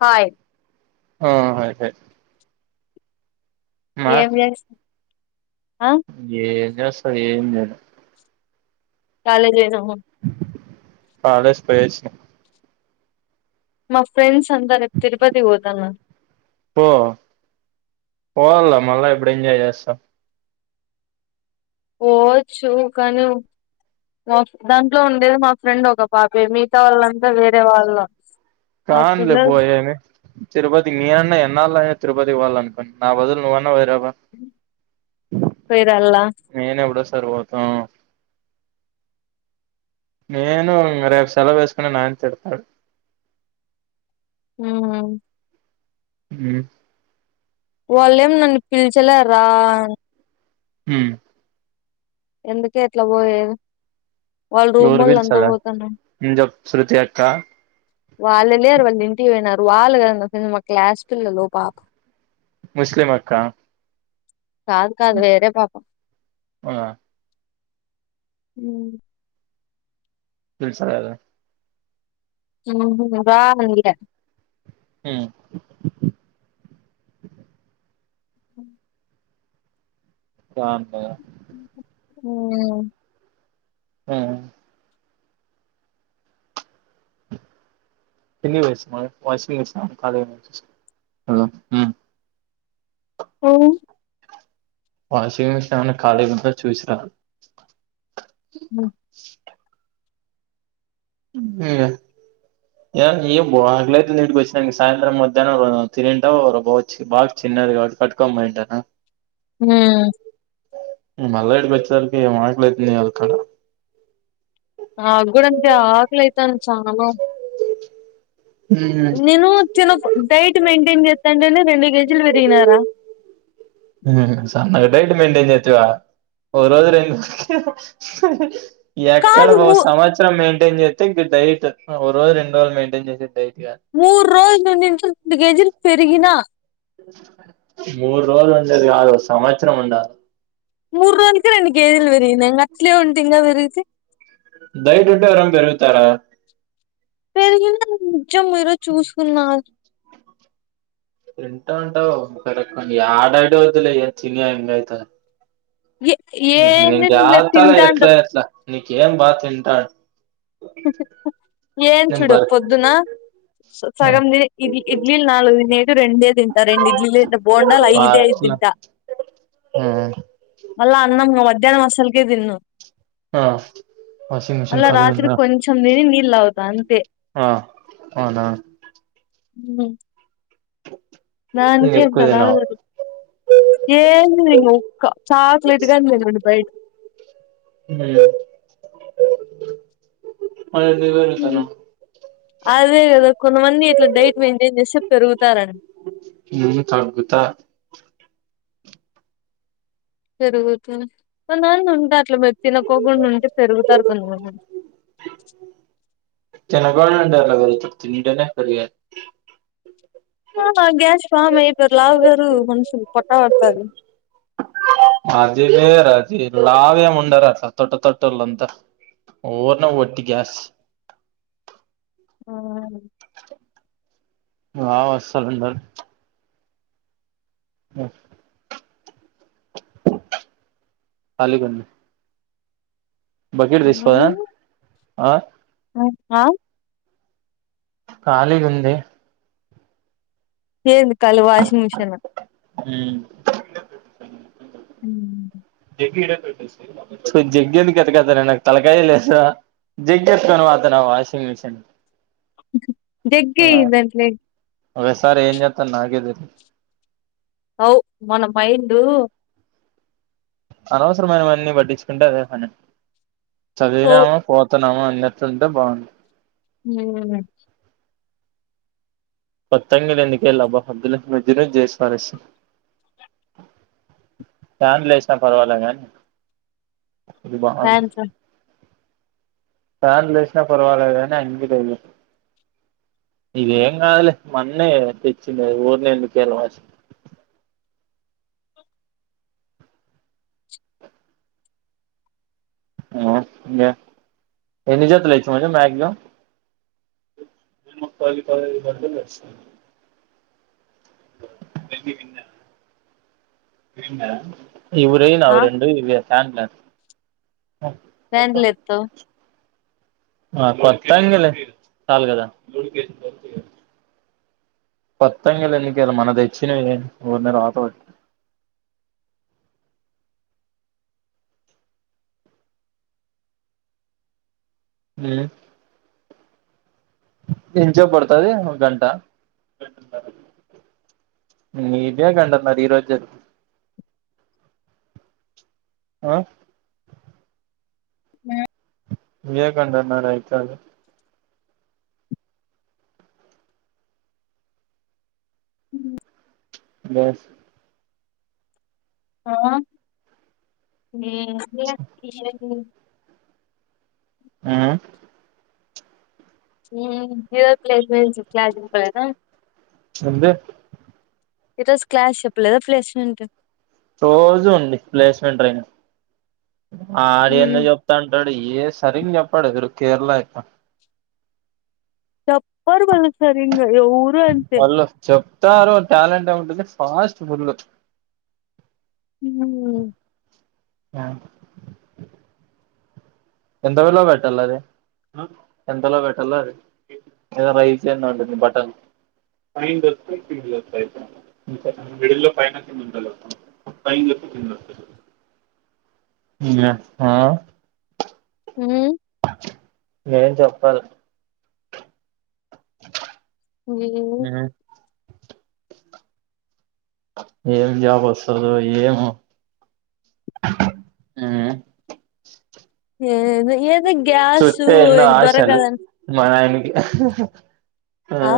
Hi ఆ hi hi ఏం చేస్ ఏం చేస్తా ఏం లేదు, కాలేజ్ లేదేమో కాలేజ్ పోయివచ్చిన, మా ఫ్రెండ్స్ అంత రేపు తిరుపతి పోతున్నా, పో పోవల మళ్ళా ఎప్పుడు ఎంజాయ్ చేస్తాం, పోవొచ్చు కానీ మా దాంట్లో ఉండేది మా ఫ్రెండ్ ఒక పాపే మిగతా వాళ్ళంతా వేరే వాళ్ళు, ఆ కాంది పిల్ల పోయేది, తిరుపతి మీ అన్నా ఎన్నా తిరుపతికి పోవాల అనుకో నా బదులు నువ్వ ఫర అలా నేను ఎవప్పుడ సారి పోతాం నేను రేపు సెలవు వేసుకుని నాయన తిడతాడు హ హ వాళ్ళేం నన్ను పిల్చలే రా హ ఎందుకట్లా పోయే వాళ్ళ రూమ్ ఎవరు వల్ల ఎంతా పిలిచాలే పోతారండి మ్మ్ చెప్పు శృతి అక్క వాళ్ళు లేరు వాళ్ళు ఇంటికి పోయినారు వాళ్ళు కద మా క్లాస్ టూల లో పాప ముస్లిం అక్క కాదు కాదు వేరే పాపం ఆ అ తె సర అద రాా అందిర అ అ రాన్నా అ ఆ ఎ వ మ వ వ క అవు వాషింగ్ మిషిన్ ఏమన్నా ఖాళీ ఉంద చూసిరా బ అ ఏ నయ బాగలై నింకి వచ్చిన సాయంత్ర మధ్యాహ్న తిినంటా బ బా చి కట్టుకోమయింట హ మళ్ళ ఇటీకి వచ్చేదాలికే ఏం ఆకలి అతుందో ఇయ్యాలికదా ఆ కూడా అంతే ఆకలితంది చాన నేను చిన్న డైట్ మెయింటైన్ చేస్తాంని రెండు కేజీలు విరిగినారా డైట్ మెయిన్ చేతువా వజరుెం ఎక్కడ కాదు ఒక మూ సంవత్సరం మెయింటైన్ చేస్తే ఇం డైట్ రోజు రెండు రోజులు మెయింటైన్ చేసేది డైట్ కాదు మూరు రోజులు ను రెండు కేజీలు పెరిగిన మూడు రోజులు ఉండది కాదు సంవత్సరం ఉండ మూడు రకి రెన్ని కే ఏజీలు వెరింది అట్లే ఉంటీంగా వెరిది దయ డ అరం పెరుగుతారా పెరిగిిన నించం మీరు చూసుకున్నారు తంటా ఉంటావు ఒక రక ఆడాడ వద్దులేయ తిన ఇం అయితే ఏ ఏంది తినలే జతలా తింటాంట ఎట్లా ఎట్లా నీకేం బా తింటాను ఏం నేను చూడు బర్ పొద్దునా సగం ద ఇడ్లీ ఇడ్లీలి నాలుగు దినేదు రెండే తింతా రెండ్ ఇడ్లీలి బోండాల్ ఐదే అట్లా తింట మళ్ళా అన్నం మధ్యాహ్నం అస్సలకే తిన్నాను ఆ వాషింగ్ మీషిన్ ఖాాలీ ఇ నీల్ అవుతాంత ఆ అవునా హ న అకంట ఎక్కువ నా తినవు ఏంది నేను ఒక్క చాక్లెట్ గాని తినను బయట హ్మ్ నువ్వు ఏం ఉమ్. చేత్తన్నావ్ అదే కదా కొంతమంది ఇట్లా డైట్ మెయింటైన్ చేస్తే పెరుగుతారని చంపుతా పెరుగుతే కొంతమంది ఉంటారు అట్లా మీరు తినకోకుండావుంటే పెరుగుతారు కొంతమంది. తినకోకుండా ఉంటే ఎట్ల పెరుగుతారు తింటేనే పెరిగేది ఆ మళ్ళి గ్యాస్ ఫామ్ అయిపోయిరు లావు గారు మనుషులు పొట్ట పడ్తాది అది వేరు అది లావేముండరు అట్లా తొట్ట తొట్టేలంతా ఓర్నే వట్టి గ్యాస్ ఆన్ మా పాప అస్సల్ ఉండదు హ అలిగింది బకెట్ తీసుపోదునా ఆ ఉహా ఖాళీగుంది ఏంది కాలి వాషింగ్ మిషన్ హుమ్ అన్నీ ఉంటాయ్ అసల్ జగ్గెందుకు ఎతుకోతన్నర్ తలకాయే లేద్ స జెగ్గేతుకొని పోతన్న వాషింగ్ మిషన్ జెగ్గిమన్లే ఒక్కో సారీ ఏమ్ చెప్తాన్ నాకే తెలీదు ఔ మన మైండు అనవసరమైనవన్నీ పట్టించుకుంటే అదే పని ఓ చదివినామా పోతున్నామా అట్లూంటే బాగు హుమ్ మరి కొత్తగా రెండు కేజీ లు అబ్బా వద్దులే నుజ్జు నుజ్జు జేసీ పారెస్త ఫ్యాన్ లేసిన పరవలే గానీ బా థ్యాంక్స్ ఫ్యాన్ లేసిన పరవాలే గానీ [unintelligible] ఇవేం కాదులే మొన్నే తెచ్చింది ఊర్నే ఎందుకరవాసి ఆ లే ఎన్ని జతలు తెచినావ్ లే మాక్సిమం ఓ పది పదైదు జతలు తెచ్చినా వెళ్లి విన్న ఇవ్రే ఆ నావి రెండు ఇవి [unintelligible] నాన్ లెప్తవ్ ఆ కొత్తంగిలే సాల్ కదా కొత్తంగిలు ఎందుకియ్యల మొన్న తెచ్చిన ఒక దాని తర్వాత ఒకటి హ్మ్ ఎన్షొప్ పడతాది ఒక గంట నీతో గంటన్నర ఈరోజ్ చెప్ ఆ ఉ ఈడే గంటన్నారా అయితాది హ్మ్ బస్ ఆ ఏం లేద్ [unintelligible] ఆ ఉమ్ జీరో ప్లేస్మెంట్స్ క్లాస్ చెప్పలేదా ఎంది ఈ రోజు క్లాష్ చెప్పలేదా ప్లేస్మెంట్ రోజు ఉండి ప్లేస్మెంట్ రీ ఆడ్ ఏందో చెప్తంటాడు ఏ సరింగ చెప్పడురు కేరళ ఆయ్పా చెప్పర్ వాల్ సరింగ ఎవ్వరూ అంతే తారు టాలెంట్ ఏమో ఉంటున్ది ఫాస్ట్ ఫుల్ ఉమ్ ఆ ఎంత వెేళ బ పెట్టాలది ఎంతలో పెట్టాల అది ఏదో రైస్ అన్న ఉంటుంది బటన్ పైన దొరికితే కింద దొరుకుతది మిడిల్ లో పైనా కింద ఉండదు ఉమ్ ఆ ఉమ్ ఏం చెప్పాల ఉమ్ ఏం జాబ్ వస్సదో ఏమో ఏది ఎద్ చెప్పే ఎన్నో ఆశలు మా నాయనకి ఆ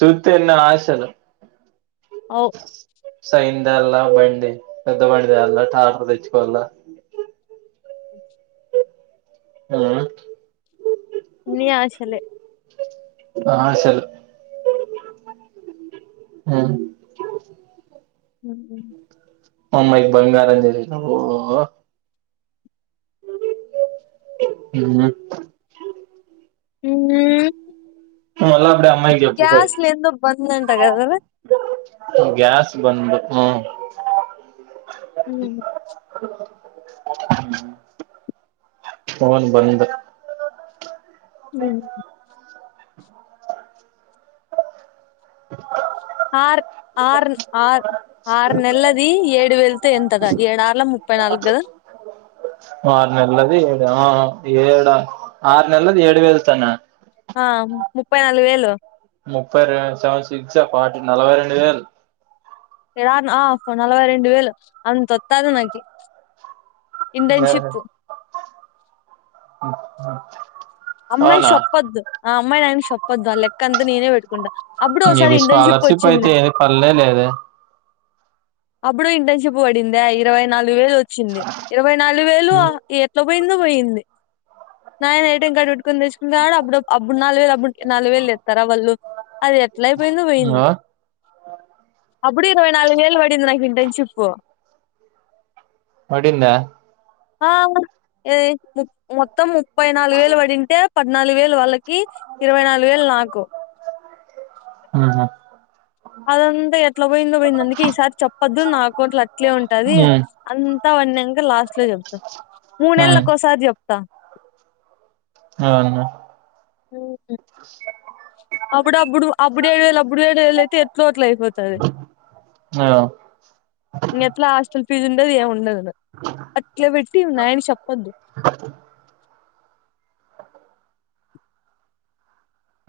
చెప్తే ఎన్నో ఆశలూ అవ్ సైంద అలా బండి పెద్ద బండి దాల్లా టాటర్ వ ఉమ్ అన్నీ ఆశలే ఆశలు ఉమ్ ఉమ్ అమ్మా య్ కి బంగారం చూపించిన ఓ ఉమ్ ఉమ్మ్ మల్లా అప్పుడే అమ్మాయ్ కి జెప్పు పోయ్ బంద్ అంట కదరా తు గ్యాస్ బంద్ ఉమ్ ఉమ్ ఫోన్ బంద్ ఉమ్ ఆర్ ఆర్న్ ఆర్ ఆరు నెల్లది ఏడు వెళతో ఎంతదా ఏడు ఆర్ల ముప్పై నాలుగు కదా ఆరు నెల్లది ఏడు ఆ ఏడ ఆ ఆరు నెల్లది ఏడు వెళ్తోనా ఆ ముప్పై నాలుగు వేలు ముప్పై రే సెవెన్ సిక్స్ జ ఫార్టీ నలవై రెండు వేలు ఎన ఆర్ నా నలవై రెండు వేలు అంతొత్తది నాకి ఇంటెన్షిప్ [unintelligible] అమ్మాయికి అవునా షేప్పద్దు ఆ అమ్మాయి నాన్న కి షేప్పొద్దు ఆ లెక్కంతా నేనే పెట్టుకుంటా. అప్పుడే ఒసారి ఇది ఇంటెన్షిప్ స్కాలర్షిప్ అయితే వచ్చింది. ఏది పల్లే లేదే అప్పుడు ఇంటెన్షిప్ వడిందా ఇరవై నాలుగు వేలు ఓ చ్చింది ఇరవై నాలుగు వేలు ఎట్ల పోయిందో పోయింది. నాయన ఏటీఎం కార్డు పెట్టుకొని తెచ్చుకుంటన్నాడు. అబ్బుడు, అబ్బుడు నాలుగు వేలు అబ్బు నాలుగు వేల్ తెత్తారా వాళ్ళు అది ఎట్ల అయిపోయిందో పోయింది. ఆ అబ్బుడు ఇరవై నాలుగు వేలు వడింది నాకు ఇంటెన్షిప్. పడింద ఆ. ఏ ముప్ మొత్తం ముప్పై నాలుగు వేలు పడింటే, పద్నాలుగు వేలు వాళ్ళక్ కీ ఇరవై నాలుగు వేలు నాకు. మ్హు అదంతా ఎట్ల పోయిందో పోయింది. అందుకే, ఈసారి చెప్పద్దు నా అకౌంట్ల అట్లే ఉంటది. ఉమ్ అన్ త పడినంక లాస్ట్ లో చెప్తా. ఉమ్ మూనెల్లకోసారి చెప్తా. అవునా మ్ ఉ అబ్బుడబ్బుడు అబ్బుడు ఏడు వేలు అబ్బుడు ఏడు వెలు అయితే ఎట్లో అ అట్లయిపోతాది. ఆ ఇంగెట్లా హాస్టల్ ఫీజు ఉండదు. ఏం ఉండదు. అట్లే పెట్టి ఉన్నాయని చెప్పద్దు.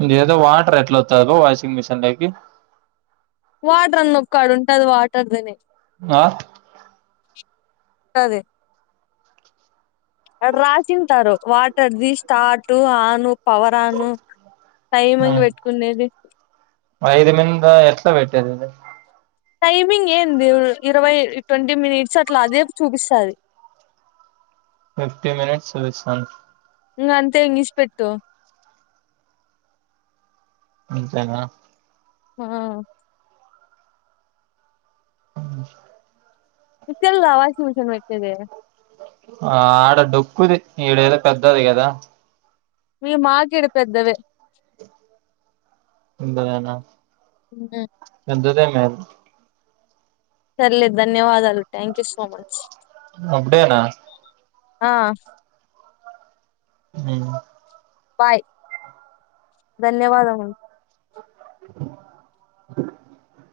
ఇదేదో వాటర్ ఎట్లొత్తాయి పా వాషింగ్ మిషిన్ లేకి వాటర్ అని నొక్కు ఆడ ఉంటాది వాటర్ దని దా టాది అడ రాసింటారు. వాటర్ది, స్టార్ట్, ఆను, పవర్ ఆను టైమింగ్ మ్. పెట్టుకునేది ఐదు మింద ఎట్ల పెట్టేదిది? టైమింగ్ ఏంది ఇరవై ట్వంటీ మినిట్స్ అట్లా అదే చూపిస్తాది. ఫిఫ్టీ మినిట్స్ చూపిస్తాంది. ఇంగంతే ఇంగ ఇడిసిపెట్టు. అంతేనా! ఆ మ్ నీక్ తెల్దా వాషింగ్ మెషిన్ పెట్టేది. ఆ ఆడ డొక్కుది. ఈడ ఏదో పెద్దది కదా! మీ మాకీడ పెద్దవె. పెద్దవేన మ్ ఎంతసేపు మే అది పర్లేదు ధన్యవాదాలు. Thank you so much. అప్పుడేనా ఆ హ్మ్ బాయ్ ధన్యవాదములు.